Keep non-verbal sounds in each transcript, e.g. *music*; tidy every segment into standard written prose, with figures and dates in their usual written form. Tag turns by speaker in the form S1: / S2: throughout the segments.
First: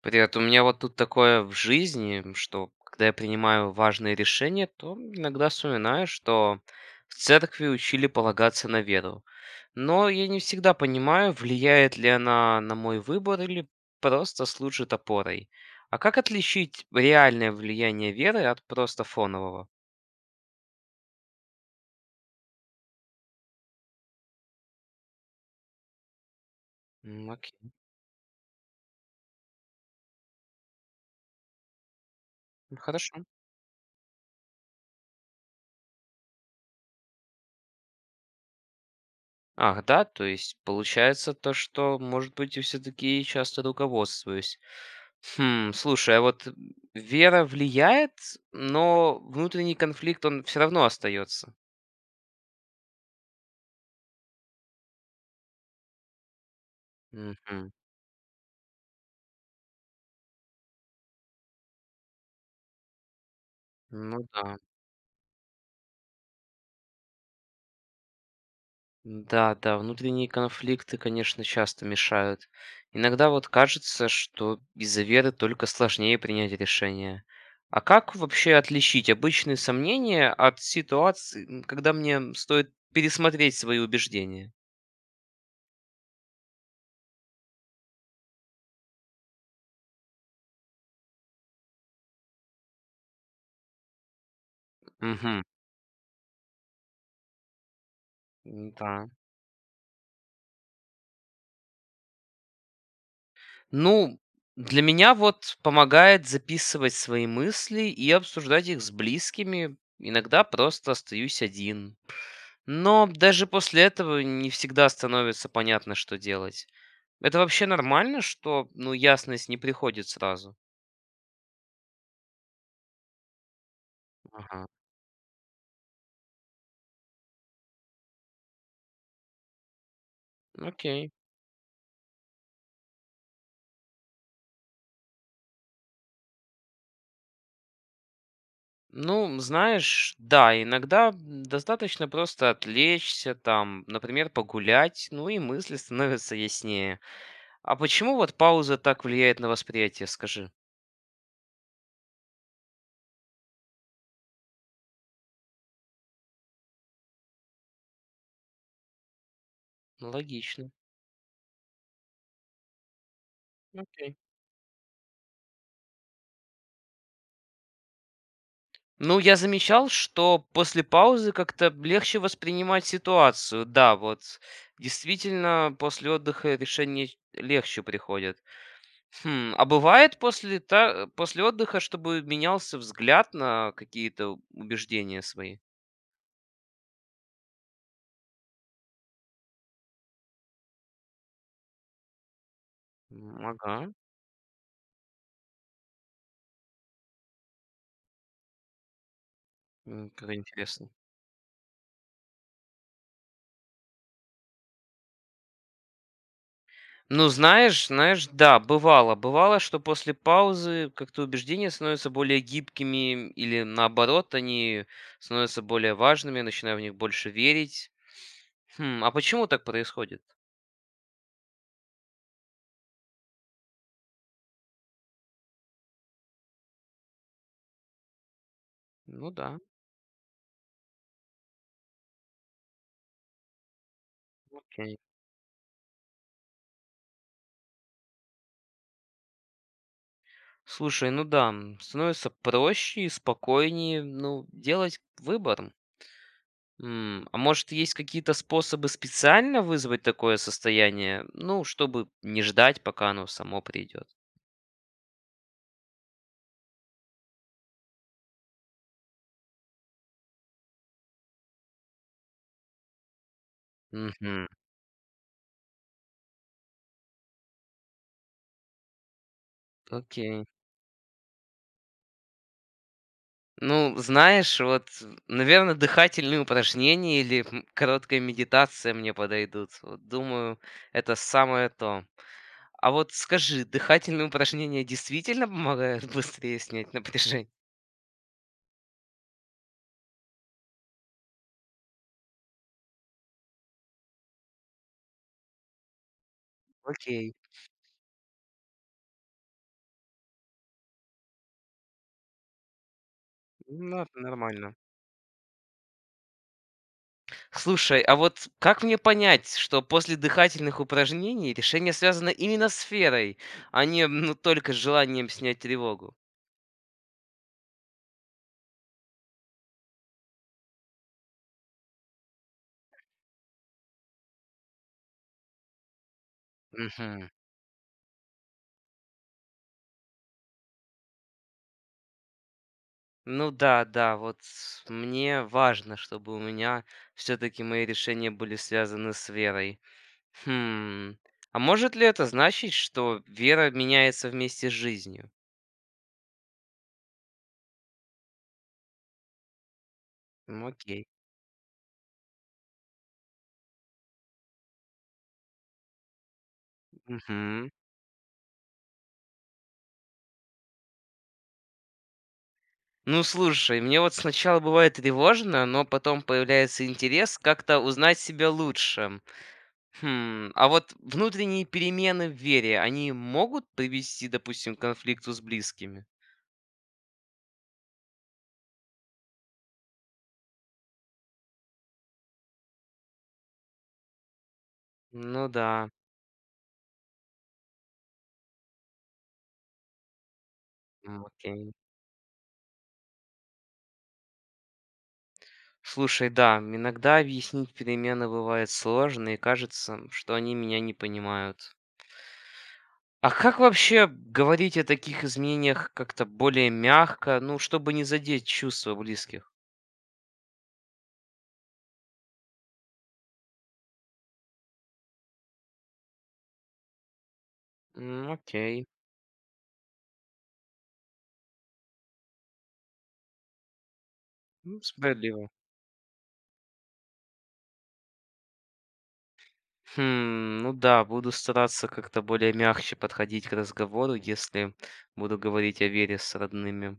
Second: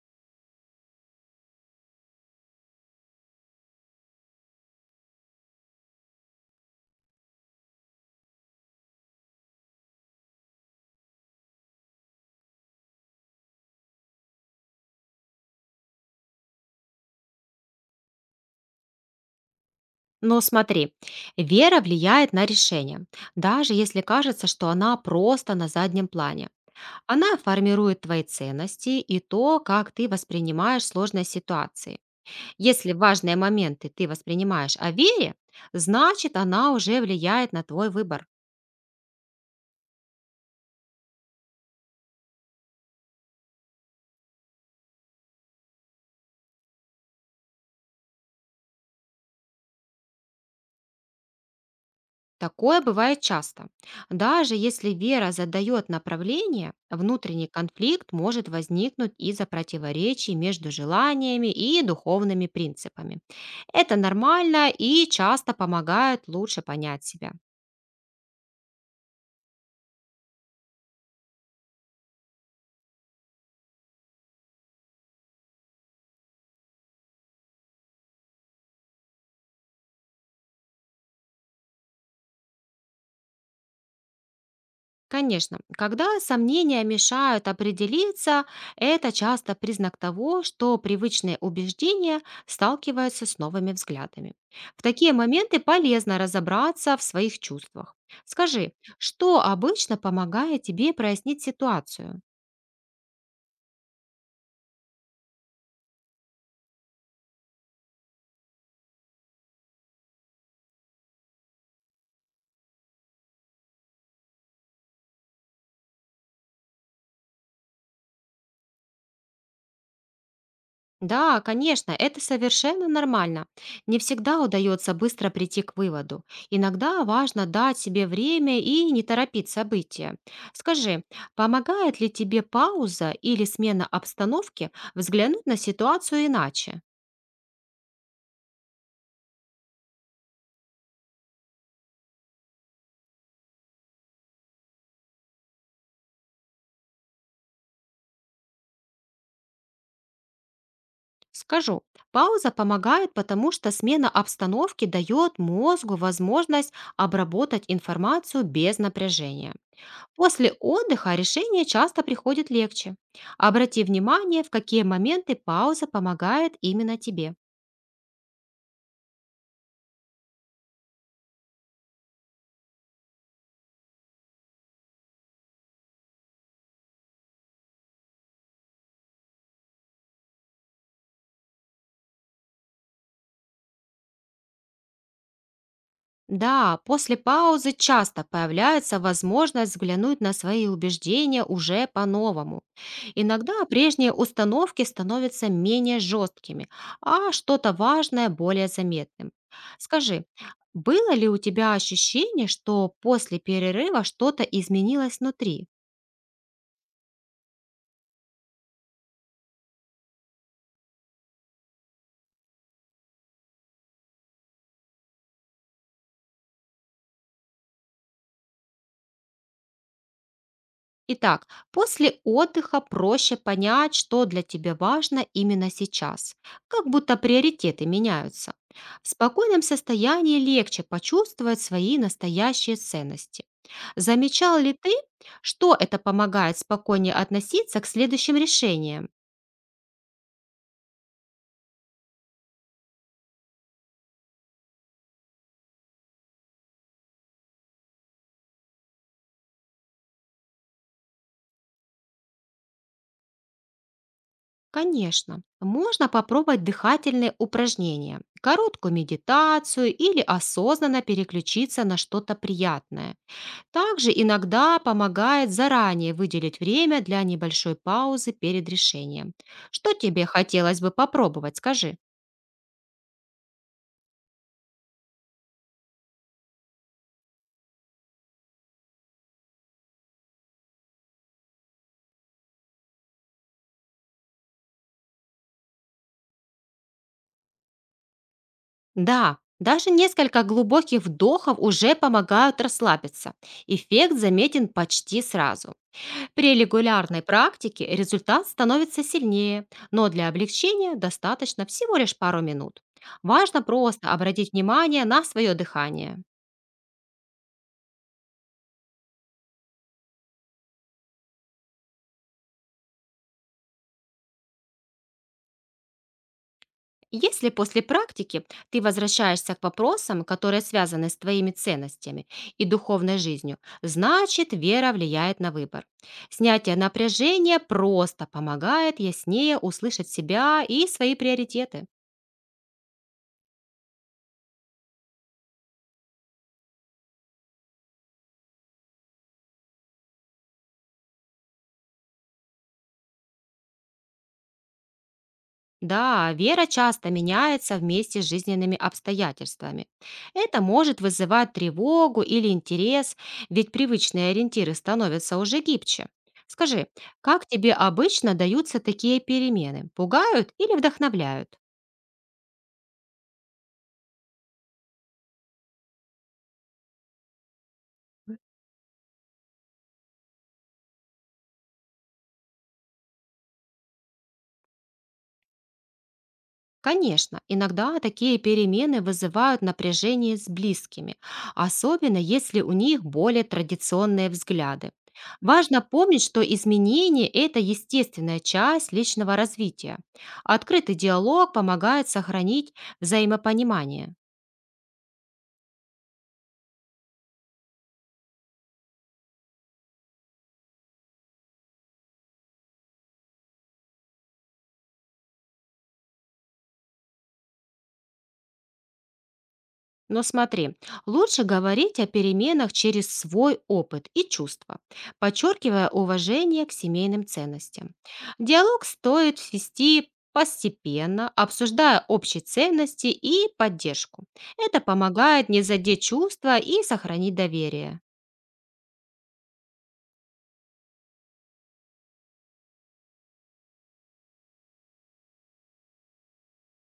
S1: Привет. У меня вот тут такое в жизни, что когда я принимаю важные решения, то иногда вспоминаю, что в церкви учили полагаться на веру. Но я не всегда понимаю, влияет ли она на мой выбор или просто служит опорой. А как отличить реальное влияние веры от просто фонового?
S2: Но смотри, вера влияет на решение, даже если кажется, что она просто на заднем плане. Она
S1: Окей,
S2: формирует твои ценности и то, как ты воспринимаешь сложные ситуации.
S1: ну
S2: Если
S1: хорошо.
S2: важные моменты ты воспринимаешь о вере, значит она уже влияет на твой выбор.
S1: Ах, да, то есть получается то, что, может быть, я все-таки часто руководствуюсь. Хм, слушай, а вот вера влияет, но внутренний конфликт, он все равно остается.
S2: Такое бывает часто. Даже если вера задает направление, внутренний
S1: Мгм.
S2: конфликт может возникнуть из-за противоречий между желаниями и духовными принципами. Это
S1: Ну да.
S2: нормально и часто помогает лучше понять себя.
S1: Да, да, внутренние конфликты, конечно, часто мешают. Иногда вот кажется, что из-за веры только сложнее принять решение. А как вообще отличить обычные сомнения от ситуации, когда мне стоит пересмотреть свои убеждения?
S2: Конечно, когда сомнения мешают определиться, это часто признак того, что привычные убеждения сталкиваются с новыми взглядами. В такие
S1: Угу.
S2: моменты полезно разобраться в своих чувствах. Скажи,
S1: Да.
S2: что обычно помогает тебе прояснить ситуацию?
S1: Ну, для меня вот помогает записывать свои мысли и обсуждать их с близкими. Иногда просто остаюсь один. Но даже после этого не всегда становится понятно, что делать. Это вообще нормально, что, ну, ясность не приходит сразу?
S2: Да, конечно, это совершенно нормально. Не всегда
S1: Ага,
S2: удается быстро прийти к выводу. Иногда важно дать себе время и не торопить события. Скажи,
S1: окей.
S2: помогает ли тебе пауза или смена обстановки взглянуть на ситуацию иначе?
S1: Ну, знаешь, да, иногда достаточно просто отвлечься, там, например, погулять, ну и мысли становятся яснее. А почему вот пауза так влияет на восприятие, скажи?
S2: Скажу, пауза помогает, потому что смена обстановки дает мозгу возможность обработать информацию без напряжения.
S1: Ну,
S2: После
S1: логично.
S2: отдыха решение часто приходит легче. Обрати
S1: Окей.
S2: внимание, в какие моменты пауза помогает именно тебе.
S1: Ну, я замечал, что после паузы как-то легче воспринимать ситуацию. Да, вот действительно, после отдыха решения легче приходят. Хм, а бывает после, после отдыха, чтобы менялся взгляд на какие-то убеждения свои?
S2: Да, после паузы часто появляется возможность взглянуть на свои убеждения уже по-новому. Иногда
S1: Ага,
S2: прежние установки становятся менее жесткими, а что-то важное более заметным. Скажи,
S1: Как интересно.
S2: было ли у тебя ощущение, что после перерыва что-то изменилось внутри?
S1: Ну, знаешь, да, бывало. Бывало, что после паузы как-то убеждения становятся более гибкими или, наоборот, они становятся более важными, я начинаю в них больше верить. Хм, а почему так происходит?
S2: Итак, после отдыха проще понять, что для тебя важно именно сейчас, как будто приоритеты меняются. В
S1: Ну да,
S2: спокойном состоянии легче почувствовать свои настоящие ценности. Замечал ли ты,
S1: окей.
S2: что это помогает спокойнее относиться к следующим решениям?
S1: Слушай, ну да, становится проще и спокойнее, ну, делать выбор. А может, есть какие-то способы специально вызвать такое состояние? Ну, чтобы не ждать, пока оно само придет.
S2: Конечно, можно попробовать дыхательные упражнения, короткую медитацию или осознанно переключиться на что-то приятное. Также
S1: Мгм.
S2: иногда помогает заранее выделить время для небольшой паузы перед решением. Что тебе
S1: Окей.
S2: хотелось бы попробовать, скажи?
S1: Ну, знаешь, вот, наверное, дыхательные упражнения или короткая медитация мне подойдут. Вот, думаю, это самое то. А вот скажи, дыхательные упражнения действительно помогают *laughs* быстрее снять напряжение?
S2: Да, даже несколько глубоких вдохов уже помогают расслабиться. Эффект заметен почти сразу. При регулярной
S1: Окей,
S2: практике результат становится сильнее, но для облегчения достаточно всего лишь пару минут. Важно
S1: ну,
S2: просто
S1: это
S2: обратить
S1: нормально.
S2: внимание на свое дыхание.
S1: Слушай, а вот как мне понять, что после дыхательных упражнений решение связано именно с сферой, а не ну, только с желанием снять тревогу?
S2: Если после практики ты возвращаешься к вопросам, которые связаны с твоими ценностями и духовной жизнью, значит вера влияет на выбор. Снятие
S1: Мгм.
S2: напряжения просто помогает яснее услышать себя и свои приоритеты.
S1: Ну да, да, вот мне важно, чтобы у меня все-таки мои решения были связаны с верой. Хм. А может ли это значить, что вера меняется вместе с жизнью?
S2: Да, вера часто меняется вместе с жизненными обстоятельствами. Это может
S1: Окей.
S2: вызывать тревогу или интерес, ведь привычные ориентиры становятся уже гибче. Скажи, как
S1: Мгм.
S2: тебе обычно даются такие перемены? Пугают или вдохновляют?
S1: Ну слушай, мне вот сначала бывает тревожно, но потом появляется интерес как-то узнать себя лучше. Хм. А вот внутренние перемены в вере, они могут привести, допустим, к конфликту с близкими?
S2: Конечно, иногда такие перемены вызывают напряжение с близкими, особенно если у них более традиционные взгляды.
S1: Ну
S2: Важно
S1: да.
S2: помнить, что изменения– это естественная часть личного развития. Открытый диалог
S1: Окей.
S2: помогает сохранить взаимопонимание.
S1: Слушай, да, иногда объяснить перемены бывает сложно, и кажется, что они меня не понимают. А как вообще говорить о таких изменениях как-то более мягко, ну, чтобы не задеть чувства близких?
S2: Но смотри, лучше говорить о переменах через свой опыт и чувства, подчеркивая уважение к семейным ценностям. Диалог
S1: Окей,
S2: стоит вести постепенно, обсуждая общие ценности и поддержку.
S1: М,
S2: Это
S1: справедливо.
S2: помогает не задеть чувства и сохранить доверие.
S1: Хм, ну да, буду стараться как-то более мягче подходить к разговору, если буду говорить о вере с родными.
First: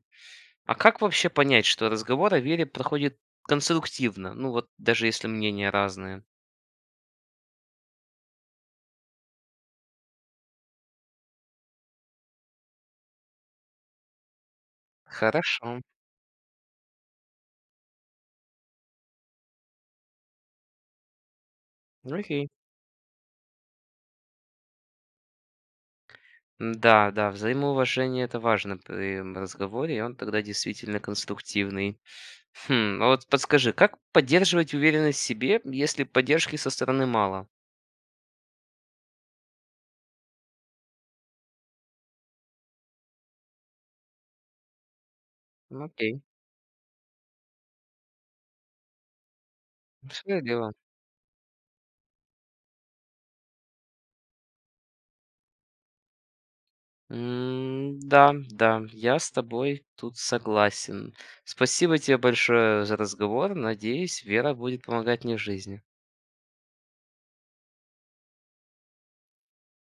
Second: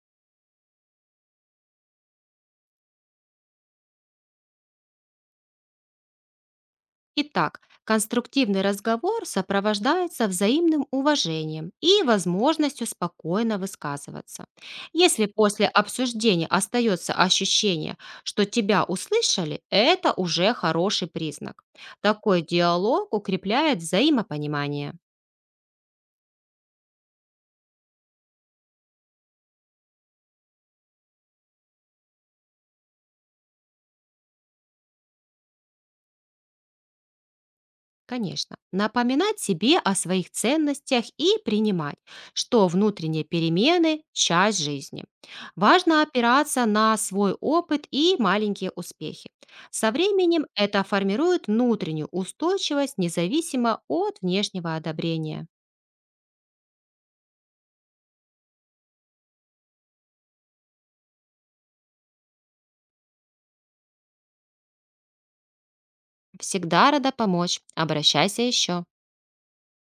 S1: А как вообще понять, что разговор о вере проходит конструктивно? Ну вот даже если мнения разные.
S2: Итак, конструктивный разговор сопровождается взаимным уважением и возможностью спокойно высказываться. Если после
S1: Хорошо.
S2: обсуждения остается ощущение, что тебя услышали, это уже хороший признак. Такой
S1: Окей.
S2: диалог укрепляет взаимопонимание.
S1: Да, да, взаимоуважение- это важно при разговоре, и он тогда действительно конструктивный. Хм, а вот подскажи, как поддерживать уверенность в себе, если поддержки со стороны мало?
S2: Конечно. Напоминать себе о своих ценностях и принимать, что внутренние перемены– часть жизни.
S1: Ну,
S2: Важно
S1: окей,
S2: опираться на свой опыт и маленькие успехи. Со временем
S1: справедливо.
S2: это формирует внутреннюю устойчивость независимо от внешнего одобрения.
S1: Да, да, я с тобой тут согласен. Спасибо тебе большое за разговор. Надеюсь, вера будет помогать мне в жизни.
S2: Всегда рада помочь. Обращайся еще.